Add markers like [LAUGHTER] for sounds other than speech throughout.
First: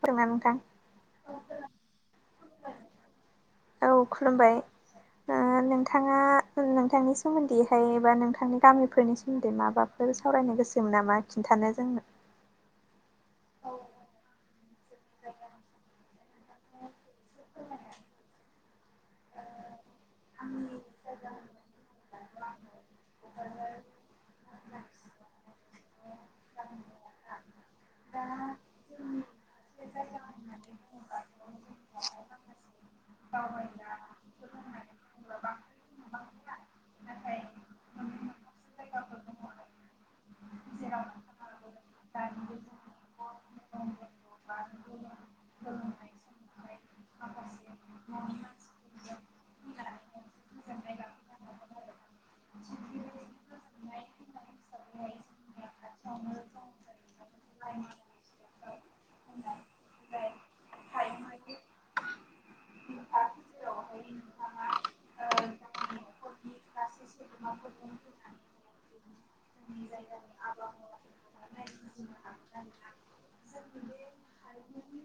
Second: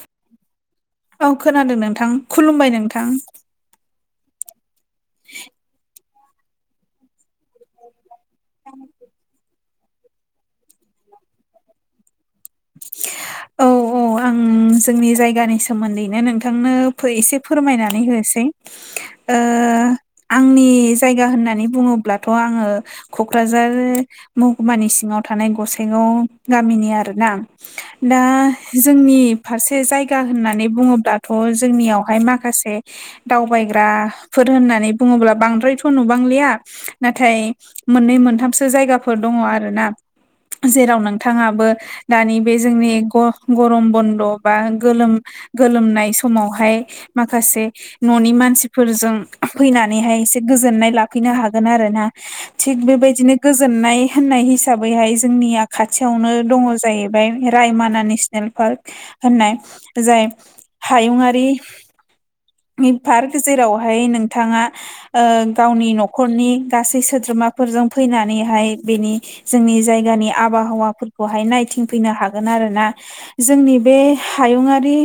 फोरोंना नोंथां औ खोनादों नोंथां खुलुमबाय नोंथां। औ खुलुमबाय ओ नोंथांङा नोंथांनिसि। सोमोन्दैहाय बा नोंथांनि गामिफोरनि सोमोन्दै माबाफोर सावरायनो गोसोमोन नामा खिन्थानो जोंनो। औ औ आं जोंनि जायगानि सोमोन्दैनो नोंथां। थांनो फै एसे फोरमायनानै होनोसै। ओ आंनि जायगा होननानै बुङोब्लाथ' आङो क'क्राझार महकुमानि सिङाव थानाय गसाइगाव गामिनि आरोना। [INAUDIBLE] दा जोंनि फारसे जायगा होननानै बुङोब्लाथ' जोंनियावहाय माखासे दावबायग्राफोर होननानै बुङोब्ला बांद्रायथ' नुबांलिया, नाथाय मोननै मोनथामसो जायगाफोर दङ आरो ना, जेराव नोंथांङाबो दानि बे जोंनि गरम बन्द' बा गोलोम गोलोमनाय समावहाय। माखासे। न'नि मानसिफोरजों फैनानैहाय एसे गोजोननाय लाफैनो हागोन आरो ना। थिग बेबायदिनो गोजोननाय होननाय हिसाबैहाय जोंनिया खाथियावनो दङ। जाहैबाय रायमना नेसिनेल पार्क होननाय जाय हायुंङारिनि पार्क जेरावहाय नोंथांङा ओ गावनि न'खरनि गासै सोद्रोमा फोरजों फैनानैहाय बेनि जोंनि जायगानि आबहावाफोरखौहाय नाय थिंफैनो हागोन आरोना, जोंनि बे हायुङारि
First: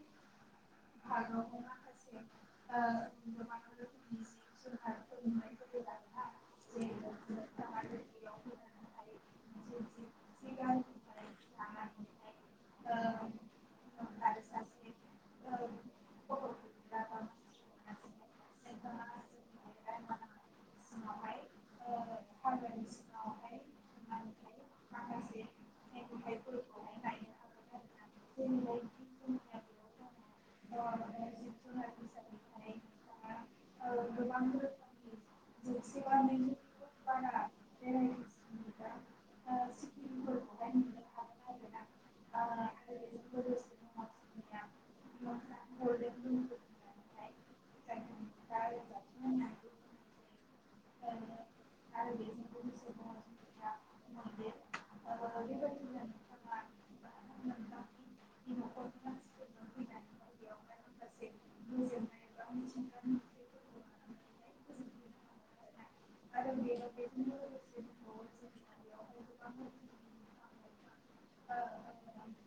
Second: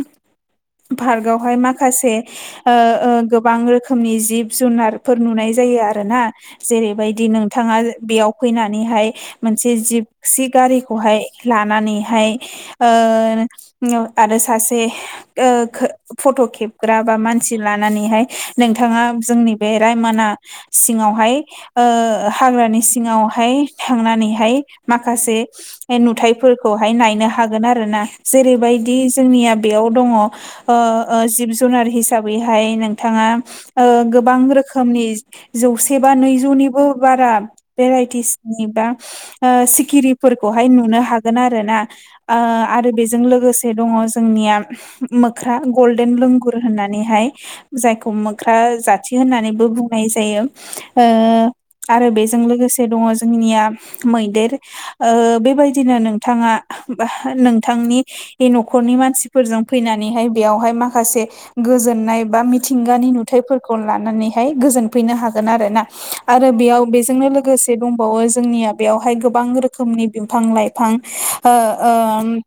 पार्कआवहाय माखासे ओ ओ गोबां रोखोमनि जिब जुनारफोर नुनाय जायो आरो ना। जेरैबायदि नोंथाङा बेयाव फैनानैहाय मोनसे जिबसि गारिखौहाय लानानैहाय ओ आरो सासे ओ फट' खेबग्रा बा मानसि लानानैहाय नोंथाङा जोंनि बे रायमना सिङावहाय ओ हाग्रानि सिङावहाय थांनानैहाय माखासे नुथायाइफोरखौहाय नायनो हागोन आरो ना, जेरैबायदि जोंनिया बेयाव दङ ओ ओ जिब जुनार हिसाबैहाय नोंथाङा ओ गोबां रोखोमनि। जौसे बा नैजौनिबो बारा भेराइटिसनि बा ओ सिखिरिफोरखौहाय नुनो हागोन आरो ना। ओ आरो बेजों लोगोसे दङ जोंनिया। मोख्रा गल्डेन लोंगुर होननानैहाय। जायखौ मोख्रा जाथि होननानैबो बुंनाय जायो ओ आरो बेजों लोगोसे दङ जोंनिया मैदेर ओ बेबायदिनो नोंथाङा नोंथांनि बे न'खरनि मानसिफोरजों फैनानैहाय बेयावहाय माखासे गोजोननाय बा मिथिंगानि नुथाइफोरखौ लानानैहाय गोजोनफैनो हागोन आरो ना आरो बेयाव बेजोंनो लोगोसे दंबावो जोंनिया बेयावहाय गोबां रोखोमनि बिफां लाइफां ओ ओ ओ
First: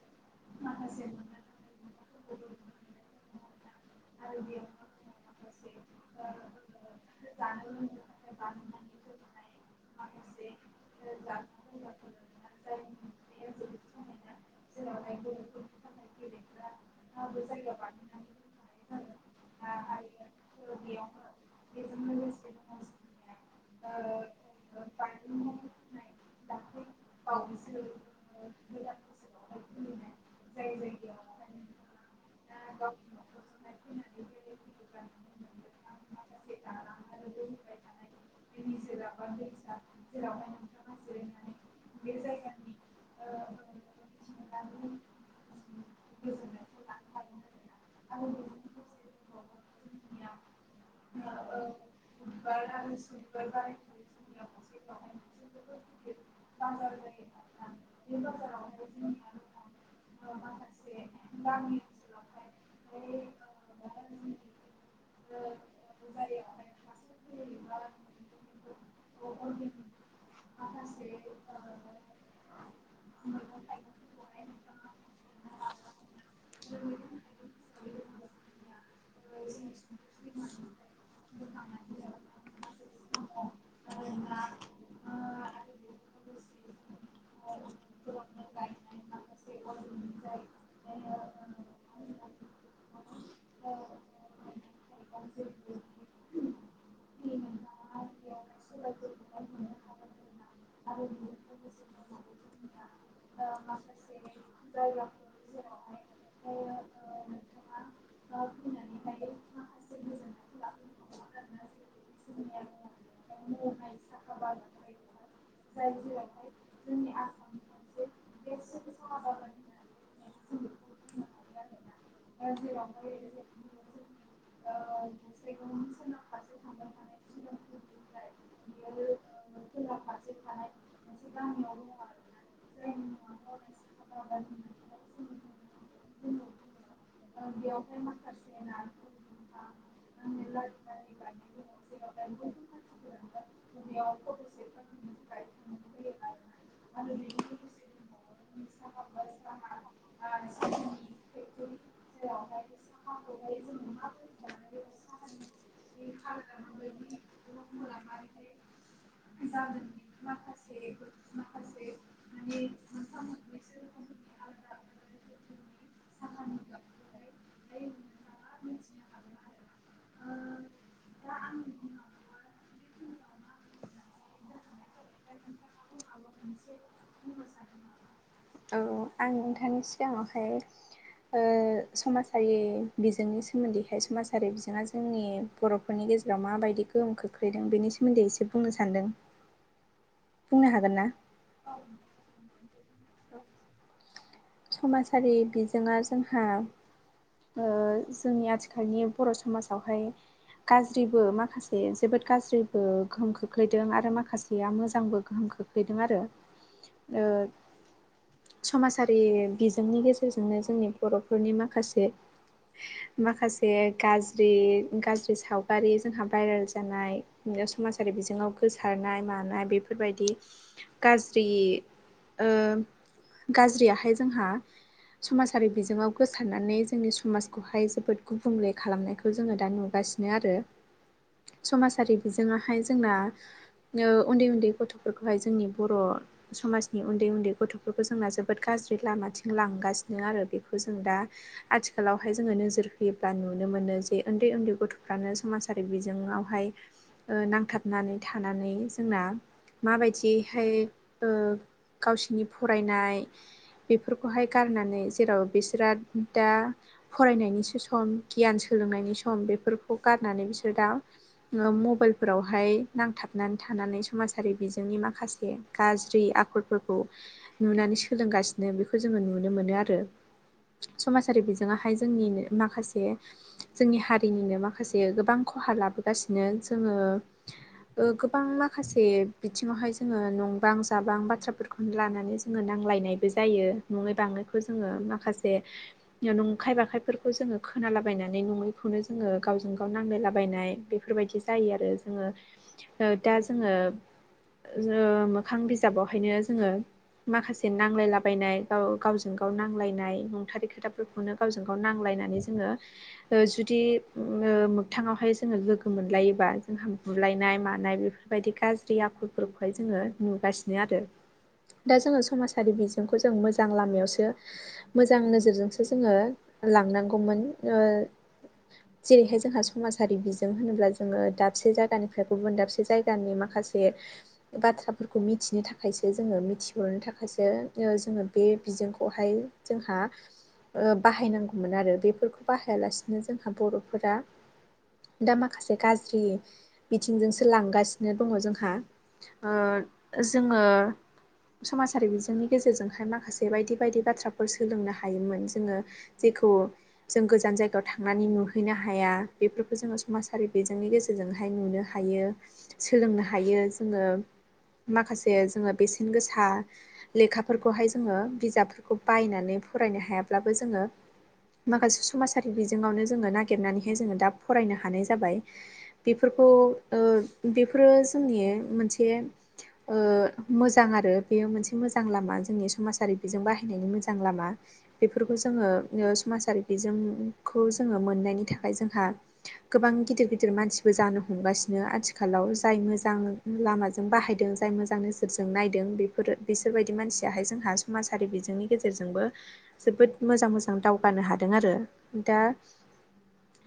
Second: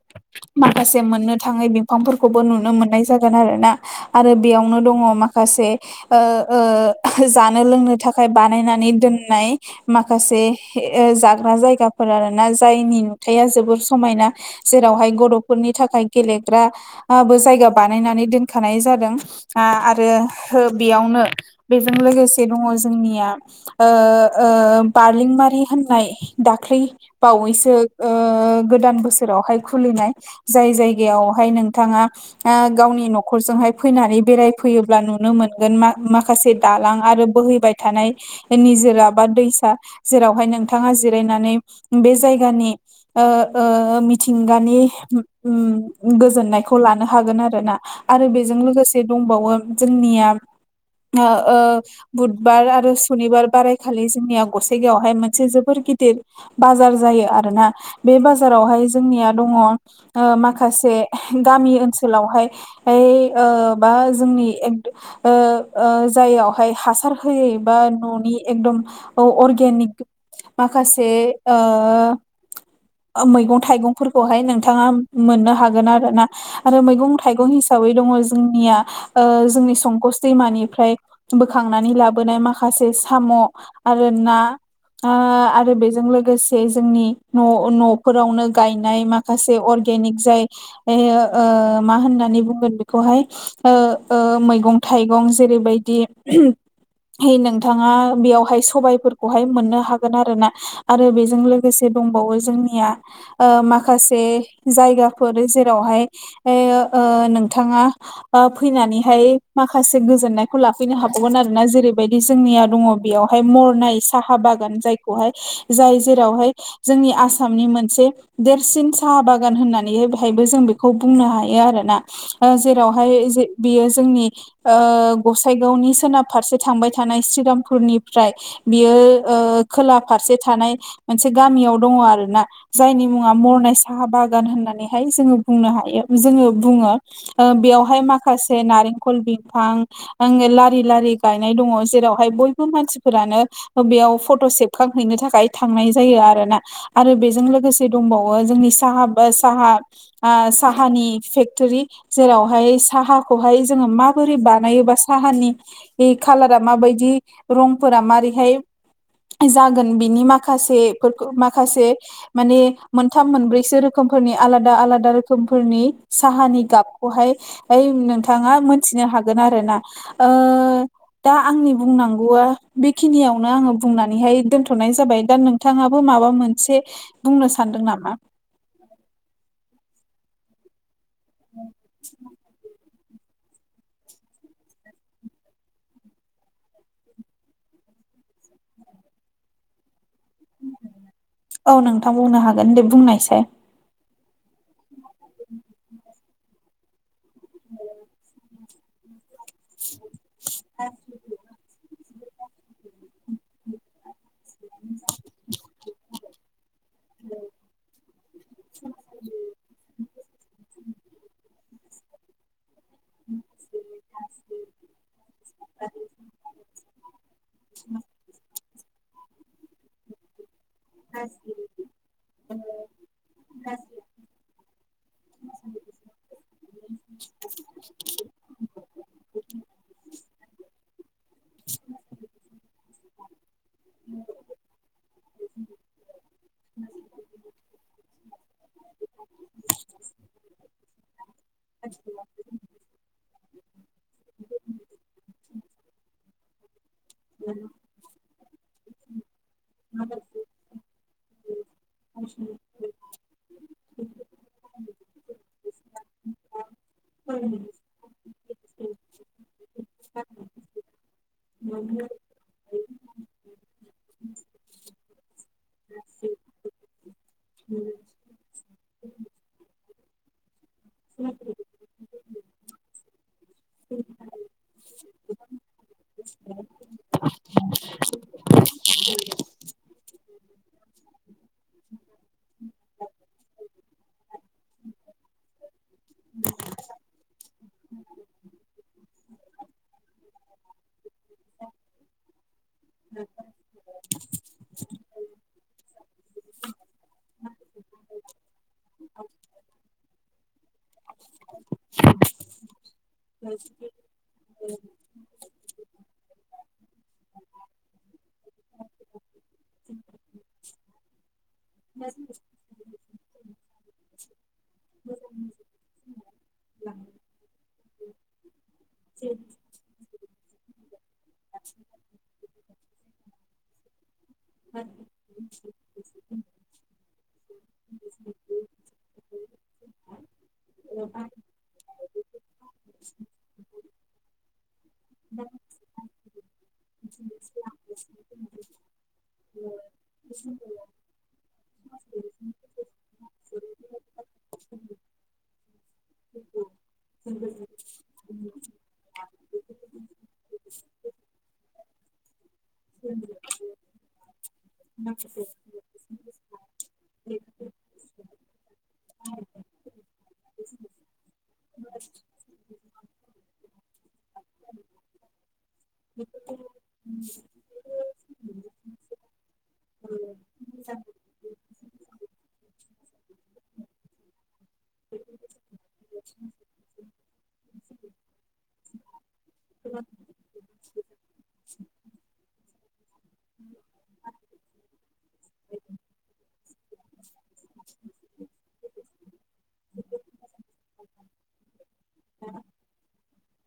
माखासे मोननो थाङै बिफांफोरखौबो नुनो मोननाय जागोन आरो ना। आरो बेयावनो दङ माखासे जानो लोंनो थाखाय। बानायनानै दोननाय माखासे जाग्रा जायगाफोर आरो मोना जायनि नुथाया जोबोर समायना जेरावहाय ग'फोरनि थाखाय गेलेग्रा आ बो जायगा बानायनानै दोनखानाय जादों। आरो बेयावनो बेजों लोगोसे दङ जोंनिया ओ ओ बारलिंमारि होननाय दाख्लै बावैसो गोदान बोसोरावहाय खुलिनाय जाय जायगायावहाय नोंथाङा गावनि न'खरजोंहाय फैनानै बेरायफैयोब्ला नुनो मोनगोन माखासे दालां आरो बोहै बाय थानाय निजोरा बा दैसा जेरावहाय नोंथाङा जिरायनानै बे जायगानि मिथिंगानि गोजोननायखौ लानो हागोन आरो ना आरो बेजों लोगोसे दंबावो जोंनिया बुधबार आरो सुनिबार बारायखालि जोंनिया गसाइगावयावहाय मोनसे जोबोर गिदिर बाजार जायो आरोना बे बाजारावहाय जोंनिया दङ माखासे गामि ओनसोलावहाय बा जोंनि जायाआवहाय हासार होयै बा न'नि एकदम औ अर्गेनिक माखासे मैगं थाइगंफोरखौहाय नोंथाङा मोननो हागोन आरो ना आरो मैगं थाइगं हिसाबै दङ जोंनिया जोंनि संकस दैमानिफ्राय बोखांनानै लाबोनाय माखासे साम' आरो ना आरो बेजों लोगोसे जोंनि न' न'फोरावनो गायनाय माखासे अर्गेनिक जाय एओ मा होननानै बुंगोन ओ ओ बेखौहाय मैगं थाइगं जेरैबायदि है नोंथाङा बेयावहाय सबायाइफोरखौहाय मोननो हागोन आरो ना आरो बेजों लोगोसे दंबावो जोंनिया माखासे जायगाफोर जेरावहाय नोंथाङा फैनानैहाय माखासे गोजोननायखौ लाफैनो हाबावगोन आरोना जेरैबायदि जोंनिया दङ बेयावहाय मरनाय साहा बागान जायखौहाय जाय जेरावहाय जोंनि आसामनि मोनसे देरसिन साहा बागान होननानै बेहायबो जों बेखौ बुंनो हायो आरोना जेरावहाय बेयो जोंनि ओ गसाइगावनि सोनाब फारसे थांबाय थानाय श्रीरामपुरनिफ्राय बियो खोला फारसे थानाय मोनसे गामियाव दङ आरो ना जायनि मुङा मरनाय साहा बागान होननानैहाय जोङो बुंनो हायो जोङो बुङो बेवहाय माखासे नारेंखल बिफां आ लारि लारि गायनाय दङ जेरावहाय बयबो मानसिफोरानो बेयाव फट' सेबखां हैैनो थाखाय थाखाय थांनाय जायो आरोना आरो बेजों लोगोसे दंबावो जोंनि साहा बा साहा आ साहानि फेक्टरि जेरावहाय साहाखौहाय जोङो माबोरै बानायोबा साहानि बे खालारा माबायदि रंफोरा मारैहाय जागोन बिनि माखासेफोरखौ माखासे माने मोनथाम मोनब्रैसो रोखोमफोरनि आलादा आलादा रोखोमफोरनि साहानि गाबखौहाय ओइ नोंथाङा मोनथिनो हागोन आरो ना ओ दा आंनि बुंनांगौआ बेखिनियावनो आङो बुंनानैहाय दोनथ' थ'नाय जाबाय दा नोंथाङाबो माबा मोनसे बुंनो सानदों नामा? औ आं नोंथांनि सिगाङावहाय समाजारि बिजोंनि सोमोन्दैहाय समाजारि बिजोङा जोंनि बर'फोरनि गेजेराव माबायदि गोहोम खो गोख्रैदों बेनि सोमोन्दै एसे बुंनो सान्दों बुंनो हागोन ना औ नोंथां बुंनो हागोन दे बुंनायसै समाजारि बिजोङा जोंहा ओ जोंनि आथिखालनि बर' समाजावहाय गाज्रिबो माखासे जोबोद गाज्रि ओ गोहोम खोख्लैदों आरो माखासे या मोजांबो गोहोम खोख्लैदों आरो समाजारि बिजोंनि गेजेरजोंनो जोंनि बर'फोरनि माखासे माखासे गाज्रि गाज्रि सावगारि जोंहा भाइरेल जानाय समाजारि बिजोङाव गोसारनाय मानाय बेफोरबायदि गाज्रि ओ गाज्रियाहाय जोंहा समाजारि बिजोङाव गोसारनानै जोंनि समाजखौहाय जोबोद गुबुंले खालामनायखौ जोङो दा नुगासि आरो समाजारि बिजोहाय जोंना उन्दै उन्दै गथ'फोरखौहाय जोंनि बर' समाजनि उन्दै उन्दै गथ'फोरखौ जोंना जोबोद गाज्रि लामाथिं लांगासिनो आरो बेखौ जों दा आथिखालावहाय जोङो नोजोर होयोब्ला नुनो मोनो। उन्दै उन्दै गथ'फ्रानो समाजारि बिजोवहाय ओ नांथाब नानै थानानै जोंना माबायदिहाय ओ गावसिनि फरायनाय बेफोरखौहाय गारनानै जेराव बिसोरो दा फरायनायनि सोस सम गियान सोलोंनायनि सम बेफोरखौ गारनानै बिसोर दा मबाइलफोरावहाय नांथाबनानै थानानै समाजारि बिजोंनि माखासे गाज्रि आखलफोरखौ नुनानै सोलोंगासिनो बेखौ जोङो नुनो मोनो आरो समाजारि बिज जोङाहाय माखासे जोंनि हारिनिनो माखाससे गोबां खहा लाबो नो जोङो गोबां माखासे बिथिङावहाय ज जोङो नंबां जाबां बाथ्राफोरखौ लानानै जोङो नांजलायनाय बो जायो नङै बांनायखौ जोङो माखासे नंखाय बाखायफोरखौ जोङो खोनालाबायनानै नङैखौनो जोङो गावजों गाव नांलायलाबायनाय बेफोरबायदि जायो आरो जोङो ओ दा ओङो ओ मोखां बिजाबावनो जोङो माखासे नांलायला थाबायनाय गाव गावजों गाव नांलायनाय नंथारै खोथाफोरखौनो गावजों गाव नांलायनानै जोङो ओ जुदि ओ मोगथाङावहाय ज जोङो लोगो मोनलायोबा जोंहा बुलायनाय मानाय बेफोरबायदि गाज्रि आखलफोरखौहाय जोङो नुगासिनो आरो दा जोङो समाजारि बिजोंखौ जों मोजां लामायावसो मोजां नोजोरजोंसो जोङो लांनांगौमोन जेरैहाय जोंहा समाजारि बिजों होनोब्ला जोङो दाबसे जायगानिफ्राय गुबुन दाबसे जायगानि माखासे बाथ्राफोरखौ मिथिनो थाखायसो जोङो मिथिहरनो थाखायसो ओ जोङो बे बिजोंखौहाय जोंहा ओ बाहायनांगौमोन आरो बेफोरखौ बाहायालासिनो जोंहा बर'फोरा दा माखासे गाज्रि बिथिंजोंसो लांगासिनो दङ जोंहा ओ जोङो समाजारि बिजोंनि गेजेरजोंहाय माखासे बायदि बायदि बाथ्राफोर सोलोंनो हायोमोन जोङो जेखौ जों गोजान जायगायाव थांनानै नुहैनो हाया बेफोरखौ जोङो समाजारि बिजोंनि गेजेरजों जोंहाय नुनो हायो सोलोंनो हायो जोङो माखासे जोङो बेसेन गोसा लेखाफोरखौहाय जोङो बिजाबफोरखौ बायनानै फरायनो हायाब्लाबो जोङो माखासे समाजारि बिजोङावनो जोङो नागिरनानैहाय जोङो दा फरायनो हानाय जाबाय। बेफोरखौ ओ बेफोरो जोंनि मोनसे ओ मोजां आरो बेयो मोनसे मोजां लामा जोंनि समाजारि बेजों बाहायनायनि मोजां लामा। बेफोरखौ जोङो समाजारि बिजोंखौ जोङो मोननायनि थाखाय जोंहा गोबां गिदिर गिदिर मानसिबो जानो हमगासिनो आथिखालाव जाय मोजां लामाजों बाहायदों जाय मोजां नोजोरजों नायदों बेफोरो बिसोरबायदि मानसियाहाय जोंहा समाजारि बिजोंनि गेजेरजोंबो जोबोद मोजां मोजां दावगानो हादों आरो दा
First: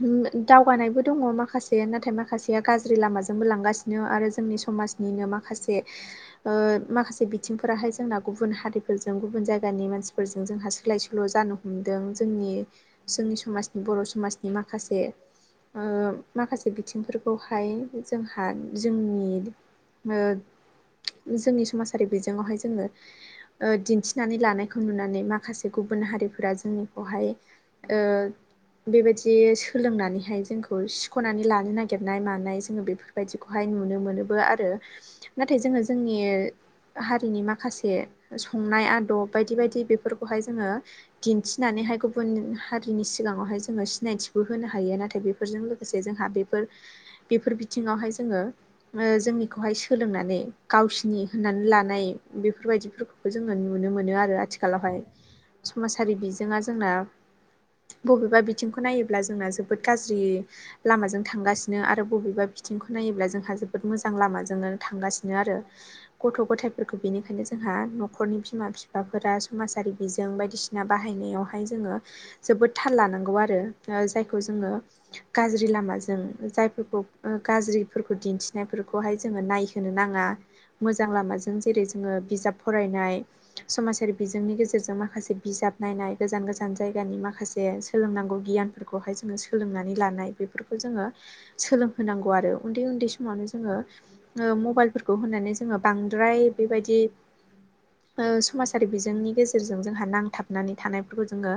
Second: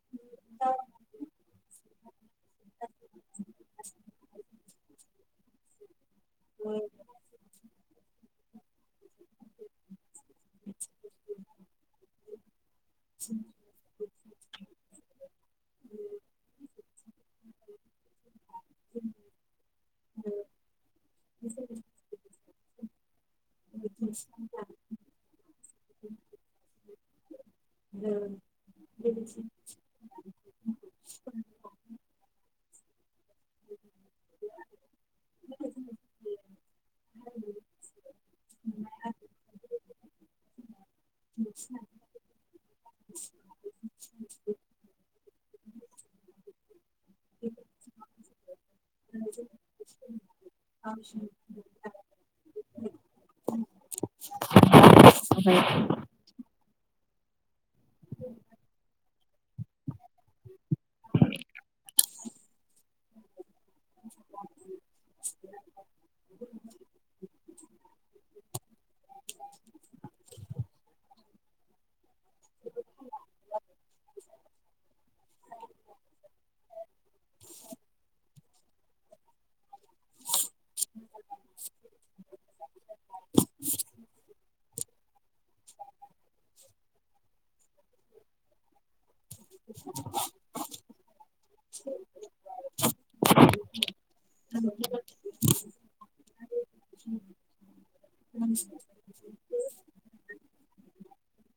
उम दावगानायबो दङ माखासे नाथाय माखासेया गाज्रि लामाजोंबो लांगासिनो आरो जोंनि समाजनिनो माखासे ओ माखासे सुबुं फोराहाय जोंना गुबुन हारिफोरजों गुबुन जायगानि मानसिफोरजों जोंहा सोलाय सोल' जानो हमदों जोंनि जोंनि समाज बर' समाजनि माखासे ओ माखासे बिथिंफोरखौहाय जोंहा जोंनि ओ जोंनि समाजारि बेवहाय जोङो दिन्थि लानायखौ नुनानै माखासे जे गुबुन हारिफोरा जोंनिखौहाय ओ बेबायदि सोलोंनानैहाय जोंखौ सुख'नानै लानो नागिरनाय मानाय जोङो बेफोरबायदिखौहाय नुनो मोनोबो आरो नाथाय जोङो जोंनि हारिनि माखासे संनाय आदब बायदि बायदि बेफोरखौहाय जोङो दिन्थिनानैहाय गुबुन हारिनि सिगाङावहाय जोङो सिनायथिबो होनो हायो नाथाय बे फोरजों लोगोसे जोंहा बेफोर बेफोर बिथिङावहाय जोङो ओ जोंनिखौहाय सोलोंनानै गावसिनि होननानै ला नाय बेफोरबायदिफोरखौबो जोङो नुनो मोनो आरो आथिखालावहाय समाजारि जोङा जोंना बबेबा बिथिंखौ नायोब्ला जोंना जोबोद गाज्रि लामाजों थांगासिनो आरो बबेबा बिथिंखौ नायोब्ला जोंहा जोबोद मोजां लामाजोंनो थांगासिनो आरो गथ' गथाय बेनिखायनो जोंहा न'खरनि बिमा बिफाफोरा समाजारि बिजों बायदिसिना बाहायनायावहाय जोङो जोबोद थाल लानांगौ आरो जायखौ जोङो गाज्रि लामाजों जायफोरखौ गाज्रिफोरखौ दिन्थिनायफोरखौहाय जोङो नाय होनो नाङा मोजां लामाजों जेरै जोङो बिजाब फरायनाय समाजारि बिजोंनि गेजेरजों माखासे बिजाब नायनाय गोजान गोजान जायगानि माखासे सोलोंनांगौ गियानफोरखौहाय जोङो सोलोंनानै लानाय बे बेफोरखौ जोङो सोलोंहोनांगौ आरो उन्दै उन्दै समावनो जोङो मबाइलफोरखौ होननानै जोङो बांद्राय बेबायदि ओ समाजारि बिजोंनि गेजेर रजों जोंहा नांथाबनानै थानायफोरखौ जोङो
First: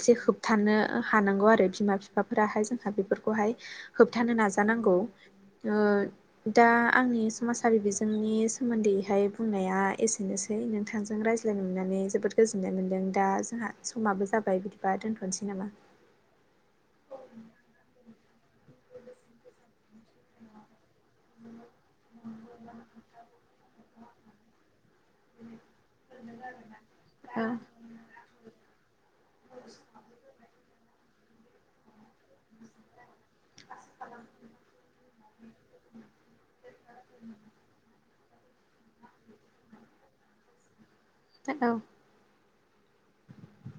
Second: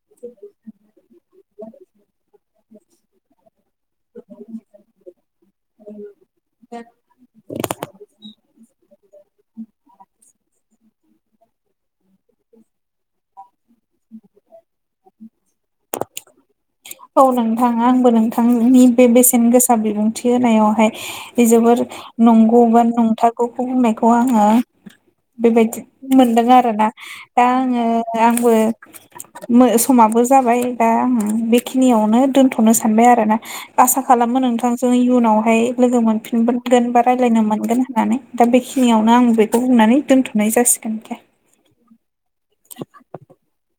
एसे होबथानो हानांगौ आरो बिमा बिफाफोराहाय जोंहा बेफोरखौहाय होबथानो नाजानांगौ ओ दा आंनि समाजारि बिजोंनि सोमोन्दैहाय बुंनाया एसेनोसै नोंथांजों रायज्लाय मोननानै जोबोद गोजोननाय मोन्दों दा जोंहा समाबो जाबाय बिदिबा दोनथ'नोसै नामा? औ नोंथाङा आंबो नोंथांनि बे बेसेन गोसा बिबुंथि होनायावहाय जोबोर नंगौ बा नंथारगौखौ बुंनायखौ आङो बेबायदि मोनदों आरोना दा औ आङो आंबो समाबो जाबाय दा आं बेखिनियावनो दोन्थ'नो सानबाय आरो ना आसा खालामो नोंथांजों इयुनावहाय लोगो मोनफिन मोनगोन बा रायज्लायनो मोनगोन होननानै दा बेखिनियावनो आं बेखौ बुंनानै दोनथ'नाय जासिगोन दे औ [INAUDIBLE]